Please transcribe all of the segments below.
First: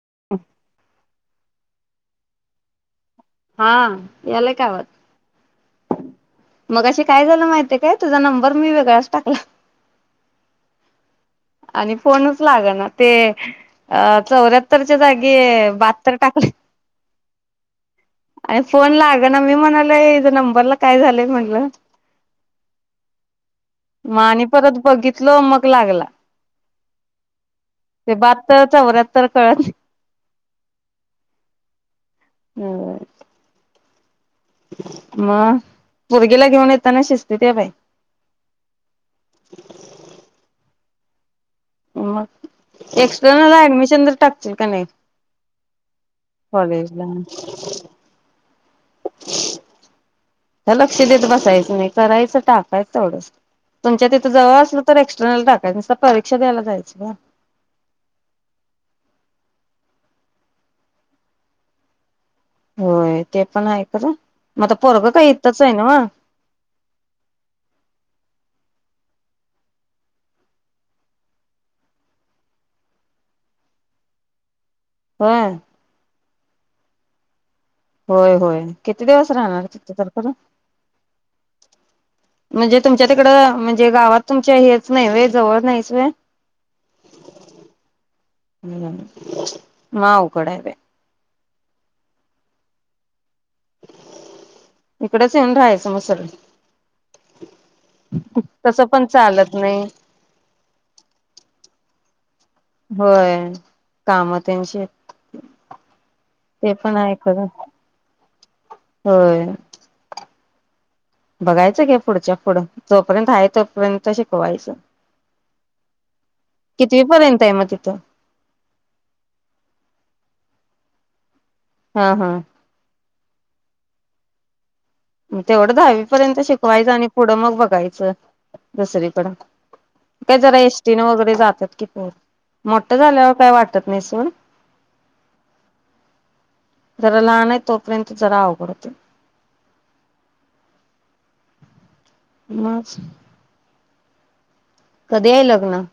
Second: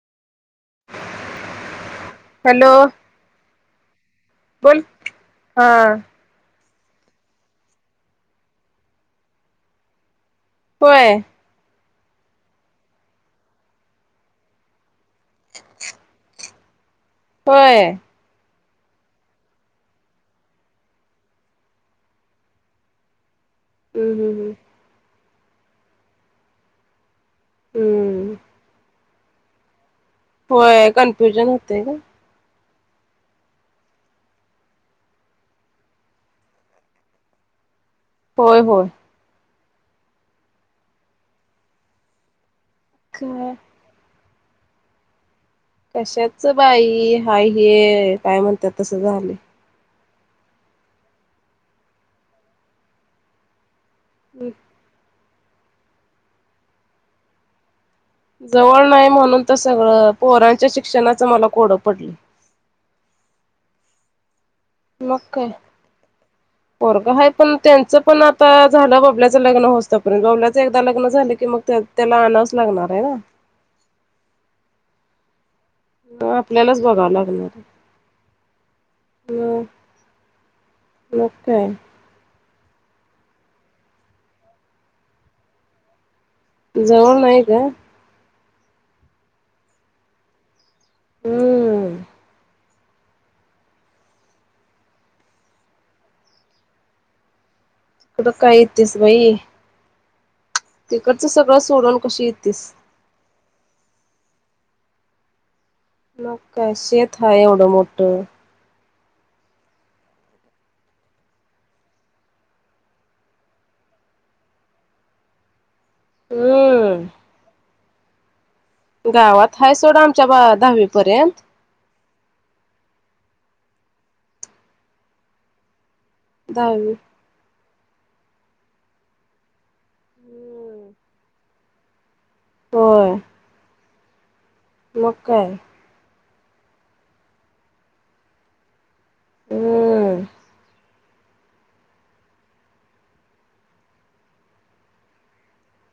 [inaudible] Hello हा याला काय बोल हा अवात मगाशी काय झालं माहितीय काय तुझा नंबर मी वेगळाच टाकला पय आणि फोनच लाग ना ते अ चौऱ्याहत्तर तेच्या जागी बात्तर टाकले पय ए फोन लागना मी म्हणालोय हिच्या नंबरला काय झालंय म्हनल म हम्म आणि हम्म हम्म परत बघित स्लो मक लागला ते हम्म बात्तर, चौऱ्या तर कळत ना होय कन्फ्युजन होतय ग हो म पोरगीला घेऊन येताना शिस्तीत ये बाई होय होय हम मग काय एक्स्टर्नल ऍडमिशन जर टाक ते काय नाही कशाच कॉलेजला बाई हाय हे काय म्हणत्यात तस झालय आता लक्ष देत बसायचं नाही करायचं टाकायचं तेवढंच तुमच्या तिथं हम्म जवळ असल तर एक्स एक्स्टर्नल टाकायचं नुस्त परीक्षा द्यायला जायच गं जवळ नाही म्हणून तर सगळं पोरांच्या शिक्षणाचं मला कोडं पडलय होय ते पण आहे खर मग काय पोरग हाय पण त्यांच पण आता झालं बबल्याच लग्न होवूस तो पर्यंत बबल्याच एकदा लग्न झालं की मग ते त्याला आणावच लागणार हाय ना होय तवा आपल्यालाच बघावं लागणार होय होय किती दिवस मग राहणार तित तर खर मग काय म्हणजे तुमच्या तिकडं म्हणजे गावात तुमच्या हेच नाही वय जवळ नाहीच वय जवळ नाही ग हम् म आवगड आहेे बाई हम्म इकडच येवून राहायचं म सरळ तिकडं काय तसं येतेस पण बाई चालत नाही तिकडचं सगळं सोडून कशी ये होय काम त्यांची हेत मग काय शेत हाय एवढं मोठं होय बघायचं की पुढच्या पुढं जोपर्यंत आहे तोपर्यंत शिकवायचं कितवी हम्म पर्यंत आहे मग ते चा गावात हाय सोडा आमच्या बा दहावी पर्यंत हा हा तेवढच हाय पर्यंत शिकवायचं दहावी आणि पुढं मग बघ जायच दुसरीकड ते जरा एसटीन वगैरे जात्यात की मोठं होय झाल्याव काय वा त्यात नेसून मग काय जरा लहान आहे तोपर्यंत जरा अवघड होत हं मास कधी हे लग्न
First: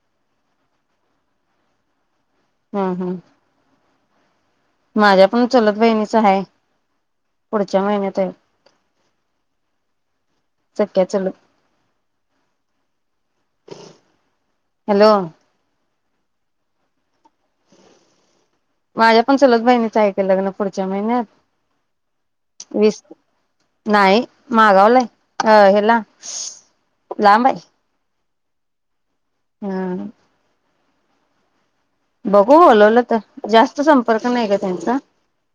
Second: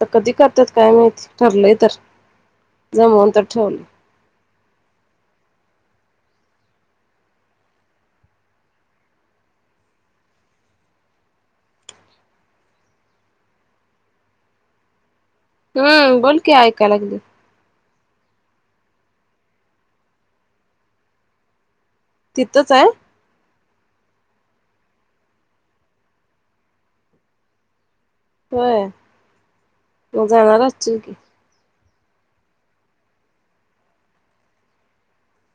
ता कधी करत्यात काय माहित ठरलंय तर हम्म जमवून हम्म तर ठेवलं माझ्या पण चुलत बहिणीच हाय, पुढच्या महिन्यात हाय सख्ख्या चुलत हॅलो हं बोलकी ऐकाय लागली माझ्या पण चूलत बहिणीचं आहे की लग्न पुढच्या महिन्यात तिथंच आहे वीस नाही मागावलाय अ हेला लांब आहे होय हम्म तु जाणार आहेस जीके बघू बोलवलं तर जास्त संपर्क नाही ग त्यांचा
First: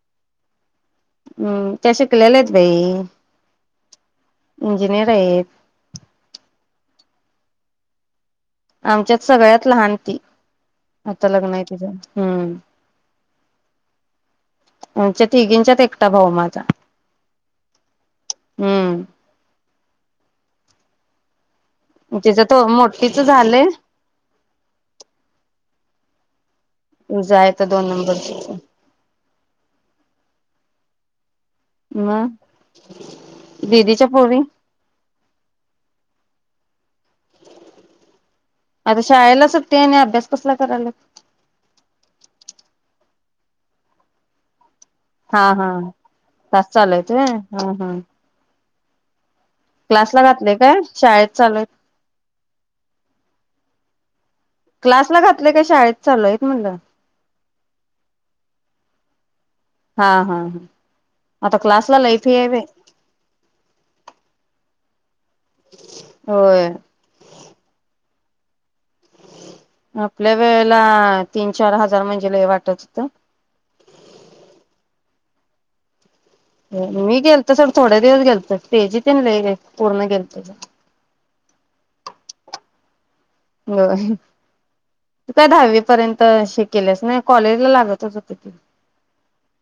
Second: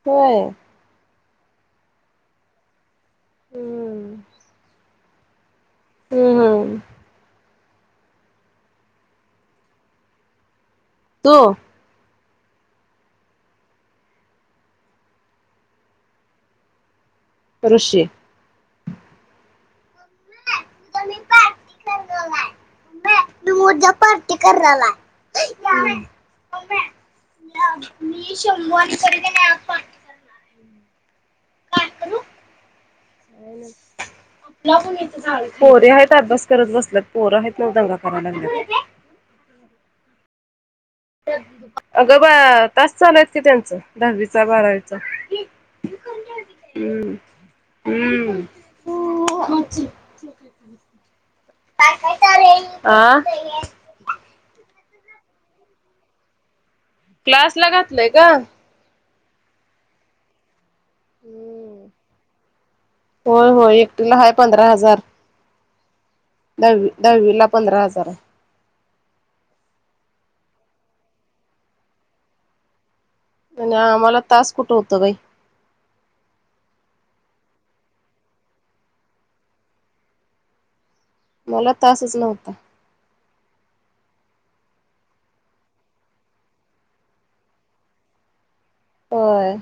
होय हं त्या शिकलेल्या हेत बाई हम्म इंजिनीयर अहेत हं हं आमच्यात सगळ्यात लहान ती आता तू लग्न आहे तिझ हं आमच्या तिघींच्यात एकटा भाऊ माझा ऋषी हम्म कोणी पार्टी तिचं तो मोठीच झालंय तु जा पार्टी कराला तुझा आहे तर दोन मी नंबरचीच सोमवारी करतो ना पार्टी मग दिदीच्या पोरी पोरी हायत बस करत बसलेत पोर आहेत ना दंगा कराय लागल्या आता शाळेला सुट्टी आणि अभ्यास कसला करायल्या अग बा तास चालूयत की त्यांच दहावीच बारावी हा हा तास चालू आहेत हम्म होय हा हा हम्म क्लासला जातं नाही का शाळेत चालूय आ क्लास ला घातलंय काय शाळेत चालूय म्हटलं क्लास ला घातलंय क हा हा हा आता हम्म क्लासला लई फी आहे बाई. होय होय एकटीला हाय पंधरा हजार होय दहावी दहावी ला पंधरा हजार आहे आपल्या वेळेला तीन चार हजार म्हणजे लई वाटच होत आम्हाला तास कुठं होत बाई मी गेलतो सोड थोड्या दिवस गेल तर तेजी ते पूर्ण गेल तीत मला तासच नव्हता होय तू काय दहावी पर्यंत शि केल्यास नाही कॉलेजला लागतच होते की होय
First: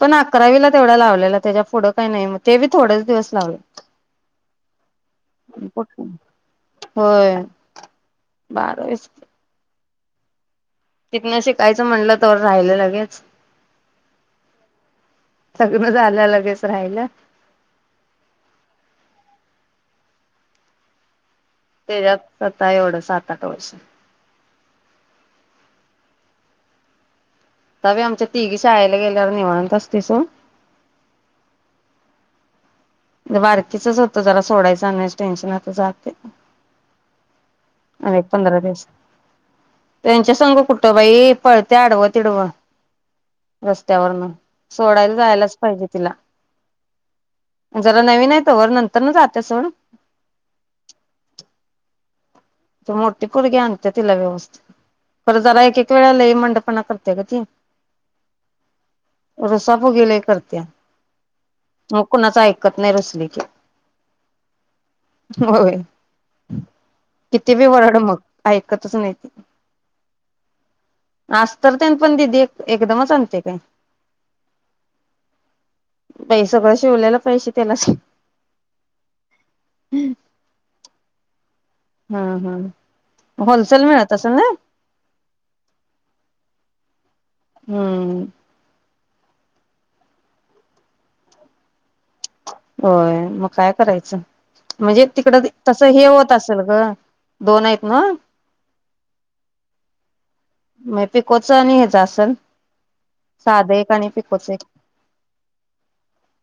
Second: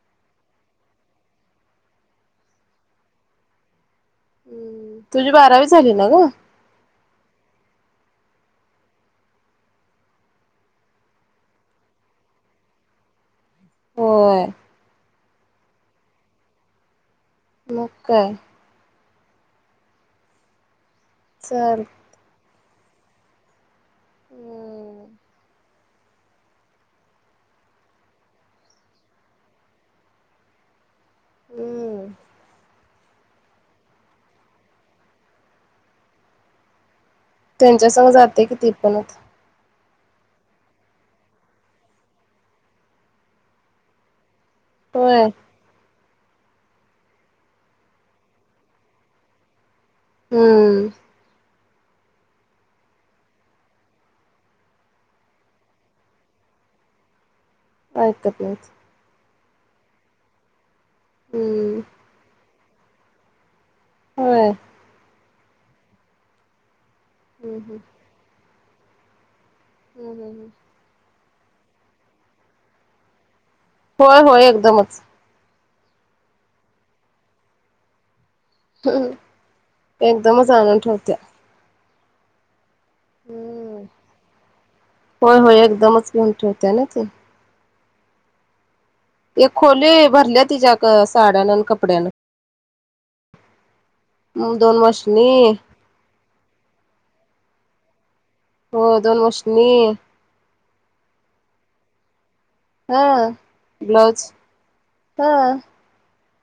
पण अकरावीला तेवढा लावलेला त्याच्या पुढं काही नाही मग ते बी थोडेच दिवस लावले हम् तुझी बारावी झाली ना ग बारावी च की तिकन शिकायचं म्हटलं तवर राहिलं लगेच होय सगळं झालं लगेच राहील मग काय चल अता एवढं सात आठ वर्ष हम्म तवी आमच्यात तिघी शाळेला गेल्यावर निवांत असतय सोड हं बारकीचच होतं जरा सोडायचं आणण्यास टेन्शनत आता जाते त्यांच्यासंग आणि एक जाते कि पंधरा ती दिवस पण त्यांच्या संग कुठं बाई पळते आडवं तिडव रस्त्यावरन सोडायला होय. जायलाच पाहिजे तिला जरा नवीन आहे तोवर नंतरन जात्यात सोड हम्म ते मोठी पोरगी आणते तिला व्यवस्थित पर जरा एक एक वेळा लई मंडपणा करते ग ती बायका तेच रुसा फुगी लय करतिया हम्म. तु कुणाच ऐक ऐकत नाही रूसली की व्हय होय किती हम्म बी हम्म. वरड मग ऐकतच नाहीती हम्म हम् हम् आस्तर तेन पण दिदी एक एकदमच आणते काय? होय होय एकदमच बइ सगळं शिवलेल पैसे त्यालाच हम्म एकदमच आनून ठेवत्या हा हा हम्म होय होय एकदमच घेऊन ठेवू त्याला ते हम्म ते खोली भरल्या तिच्या क साड्यान कपड्यान होय मग काय करायचं दोन म्हणजे मशनी. तिकड बी तस हे होत असल गं दोन हाइत न्हव हो दोन वर्षनी म पीकोच आणि हेज असल हा ब्लाउज एक हा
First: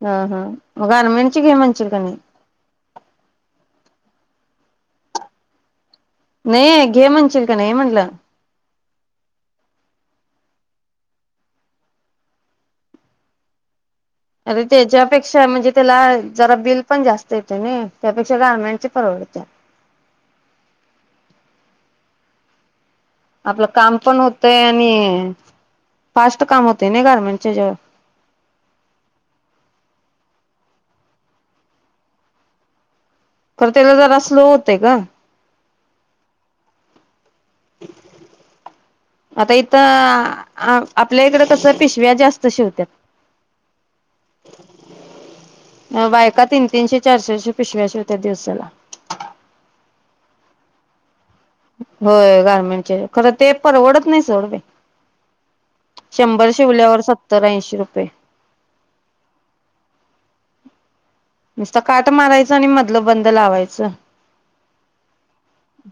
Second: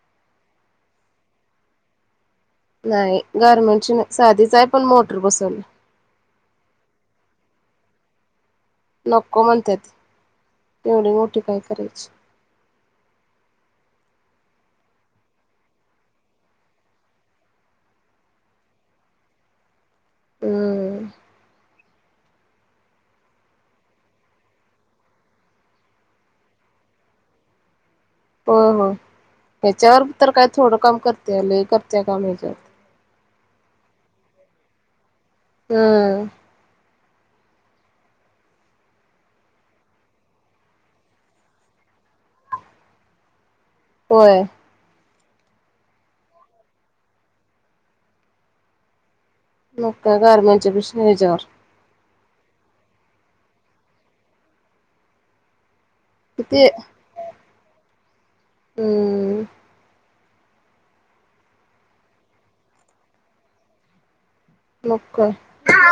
ह हा म ग आनमची गे मंचिलकणी नाही गारमेंटची नाही साधीच आहे पण मोटर बसवल्या नाही घे म्हणचील का नाही म्हटलं नको म्हणतेत एवढी मोठी काय करायची अरे त्याच्यापेक्षा म्हणजे त्याला जरा बिल पण जास्त येतं नई त्यापेक्षा गार्मेंटची परवडत्या हम्म आपलं काम पण होतय आणि फास्ट काम होतंय नई गारमेंटच्या हेज्यावर हो हो त्याच्यावर तर काय थोडं काम करत्या लै करत्या काम ह्याच्यावर खरं त्याला जरा स्लो होतय गं ह आता इथं आ आपल्या इकडं कसं पिशव्या जास्त शिवत्यात व्हय मग बायका तीन तीनशे चार चारशे पिशव्या शिवत्यात दिवसाला मग काय गारमेंटच्या मशनी ह्याच्यावर होय गारमेंटचे खरंय ते परवडत नाही सोड बै शंभर किती शिवल्यावर सत्तर ऐंशी रुपये हम्म नुसत काट मारायचं आणि मधलं बंद लावायचं मग काय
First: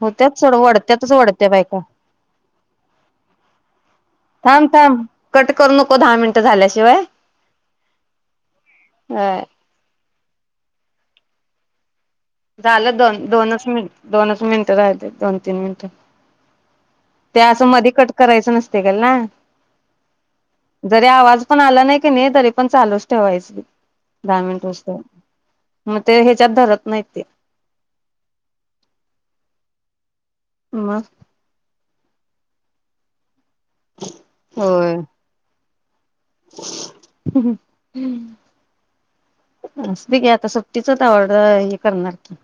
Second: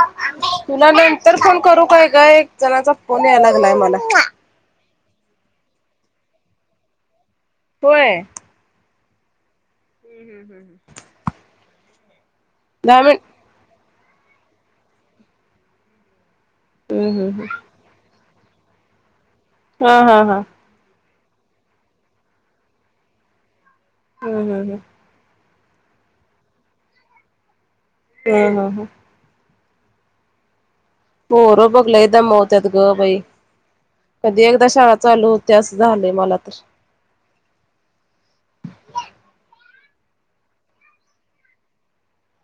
होत्यात सोड तुला वढत्यातच नंतर वढत्या फोन बायका करू काय गं एक जनाचा फोन याय लागलाय मला थांब थांब कट करू नको दहा मिनिट झाल्याशिवाय व्हय व्हय हम्म हम्म हम् झालं दोन दोनच मिनट दोनच मिनिटं राहिलेत दोन तीन मिनिटं हम्म ते हम्म असं मधी कट करायचं नसतं [unintelligible] हं हा हा जरी आवाज पण आला नाही कणी तरी पण चालूच ठेवायच दहा हम्म मिनिटं हम्म हुस तर म ते ह्याच्यात धरत नाहीत [unintelligible] हं हं हं मग पोर बग लईत दमवत्यात गं बाई कधी एकदा शाळा चालू होतीयास ह्यहं ह्यम् असुदे घे आता सुट्टीतच तेवढं हे करणार की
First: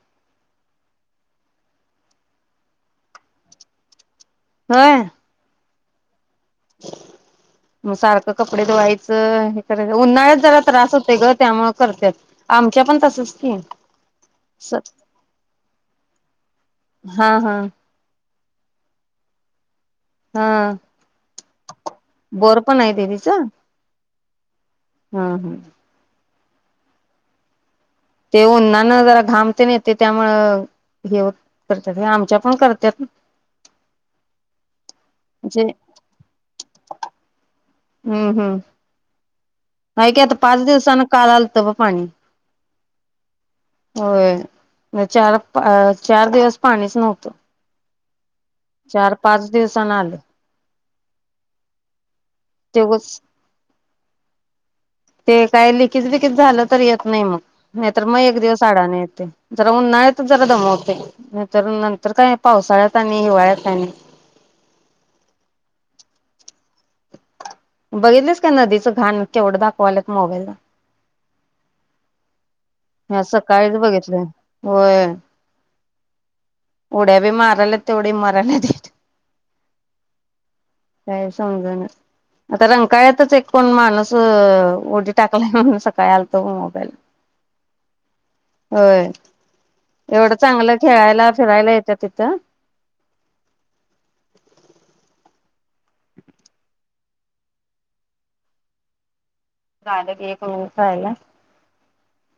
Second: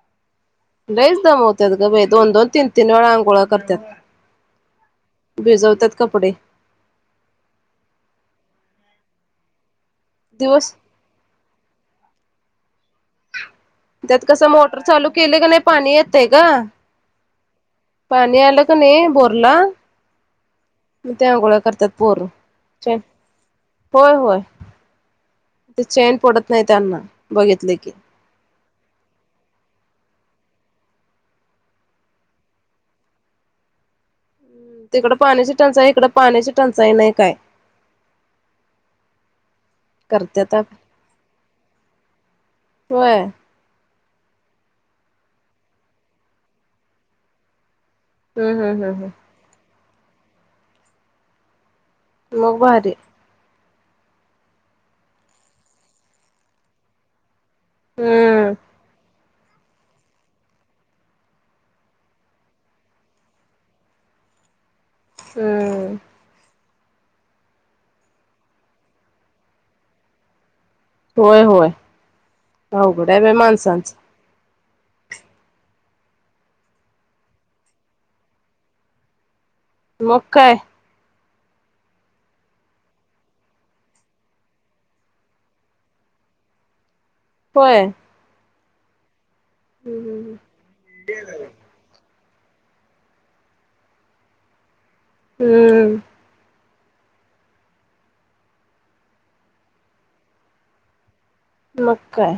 लयच‌ दमवत्यात गं बाई दोन - दोन, तीन - तीन वेळा अंघोळा होय करत्यात भिजवत्यात कपडे मग सारखं कपडें धुवायचं उन्हाळ्यात जरा दिवस त्रास होतोय ग त्या मग करत्यात आमच्या पण तसच की त्यात कसं मोटर चालू केलं कणी पाणी येतय गं हां हं पाणी आलं कनी बोरला हा त्या अंघोळा करत्यात पोर बोर पण आहे छे् दिदीच हा होय होय ह हा [inaudible] ते चैन पडत नाही त्यांना बघितलय की ते उन्हानं जरा घाम तेन येते त्यामुळ हे होय करत्यात आमच्या पण करत्यात तिकडं पाण्याची म्हणजे टंचाई इकड पाण्याची टंचाई नाई काय? हम् हं हाय की आता करत्यात पाच आप दिवसांन काल आलत ब पाणी होय व्हय चार पा चार दिवस पाणीच नव्हतं‌ हं हंम्म् हम् हं दिवसान आलय मग भारी! तेवच ते काय लिकिज बिकिज झालं तर येत नाही मग नाही तर मग एक हम्म दिवस अडान येतय जरा उन्हाळ्यात जरा दमवतय नाहीतर नंतर काय पावसाळ्यात आणि हिवाळ्यात काय नाही [inaudible] हम्म बघितलेस काय नदीचं घाण केवढं दाखवाल्यात मोबाईल ला होय होय अवघड आहे बाई सकाळीच माणसांचं बघितलं होय उड्या बी माराल्यात तेवढी मराल्यात बी मग काय काय समजना आता रंकाळ्यातच एक कोण माणूस उडी टाकलाय म्हणून सकाळी आलत मोबाईला होय होय हम्म एवढं चांगलं खेळायला फिरायला येत्यात तिथं हम्म झालं की एक [unintelligible] मग काय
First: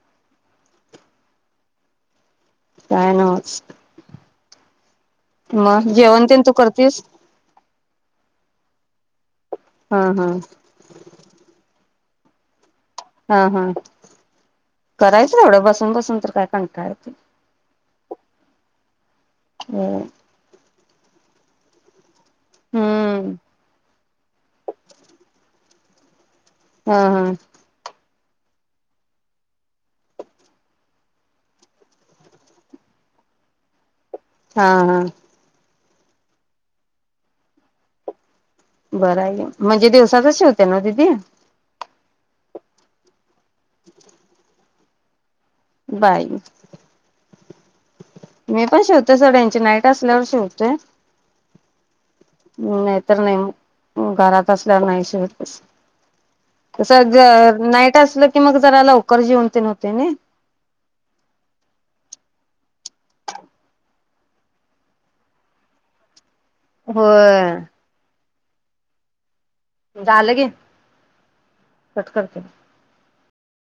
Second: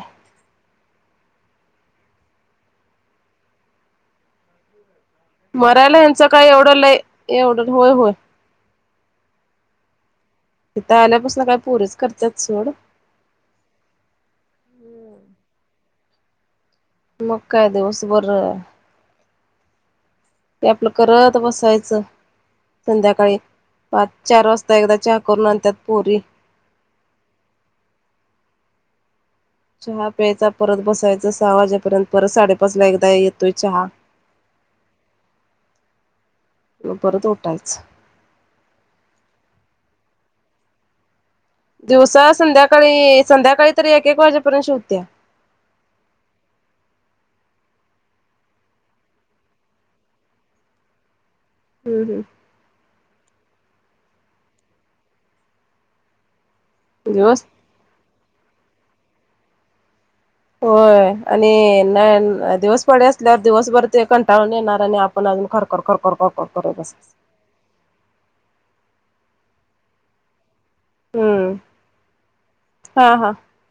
काय न्हवच मरायला हेचं काय एवढं लय एवढं होय होय हा हा इथ आल्यापासून काय पोरीच करत्यात सोड हा हा करायचं एवढं बसून बसून तर काय कंटाळा येतोय. मग काय दिवस [unintelligible] बर बर ते आपलं करत बसायचं हम्म संध्याकाळी पाच-चार वाजता एकदा चहा करून आण त्यात पोरी हा हा चहा प्यायचा परत बसायचा सहा वाजेपर्यंत परत साडेपाच ला एकदा येतोय चहा हा हा मग परत उटायच बरं आहे हे म्हणजे दिवसाचच शिवतेय नव दिदी दिवसा संध्याकाळी संध्याकाळी तरी एक एक वाजेपर्यंत शिव त्या बाई मी पण शिवतोय सोड यांची नाईट असल्यावर शिवतोय हम्म हम्म [inaudible] नय तर नय म हं घरात असल्या वर नाही शिवत बस - तस दिवस जर नाईट असल की मग जरा लवकर जेऊन तेन होतय नही होय आणि दिवस पाडे असल्यावर दिवसभर ते कंटाळून येणार आणि आपण अजून खरखर खरखर खरखर करत बसायचं होय झालं की हं कट करते. हा हा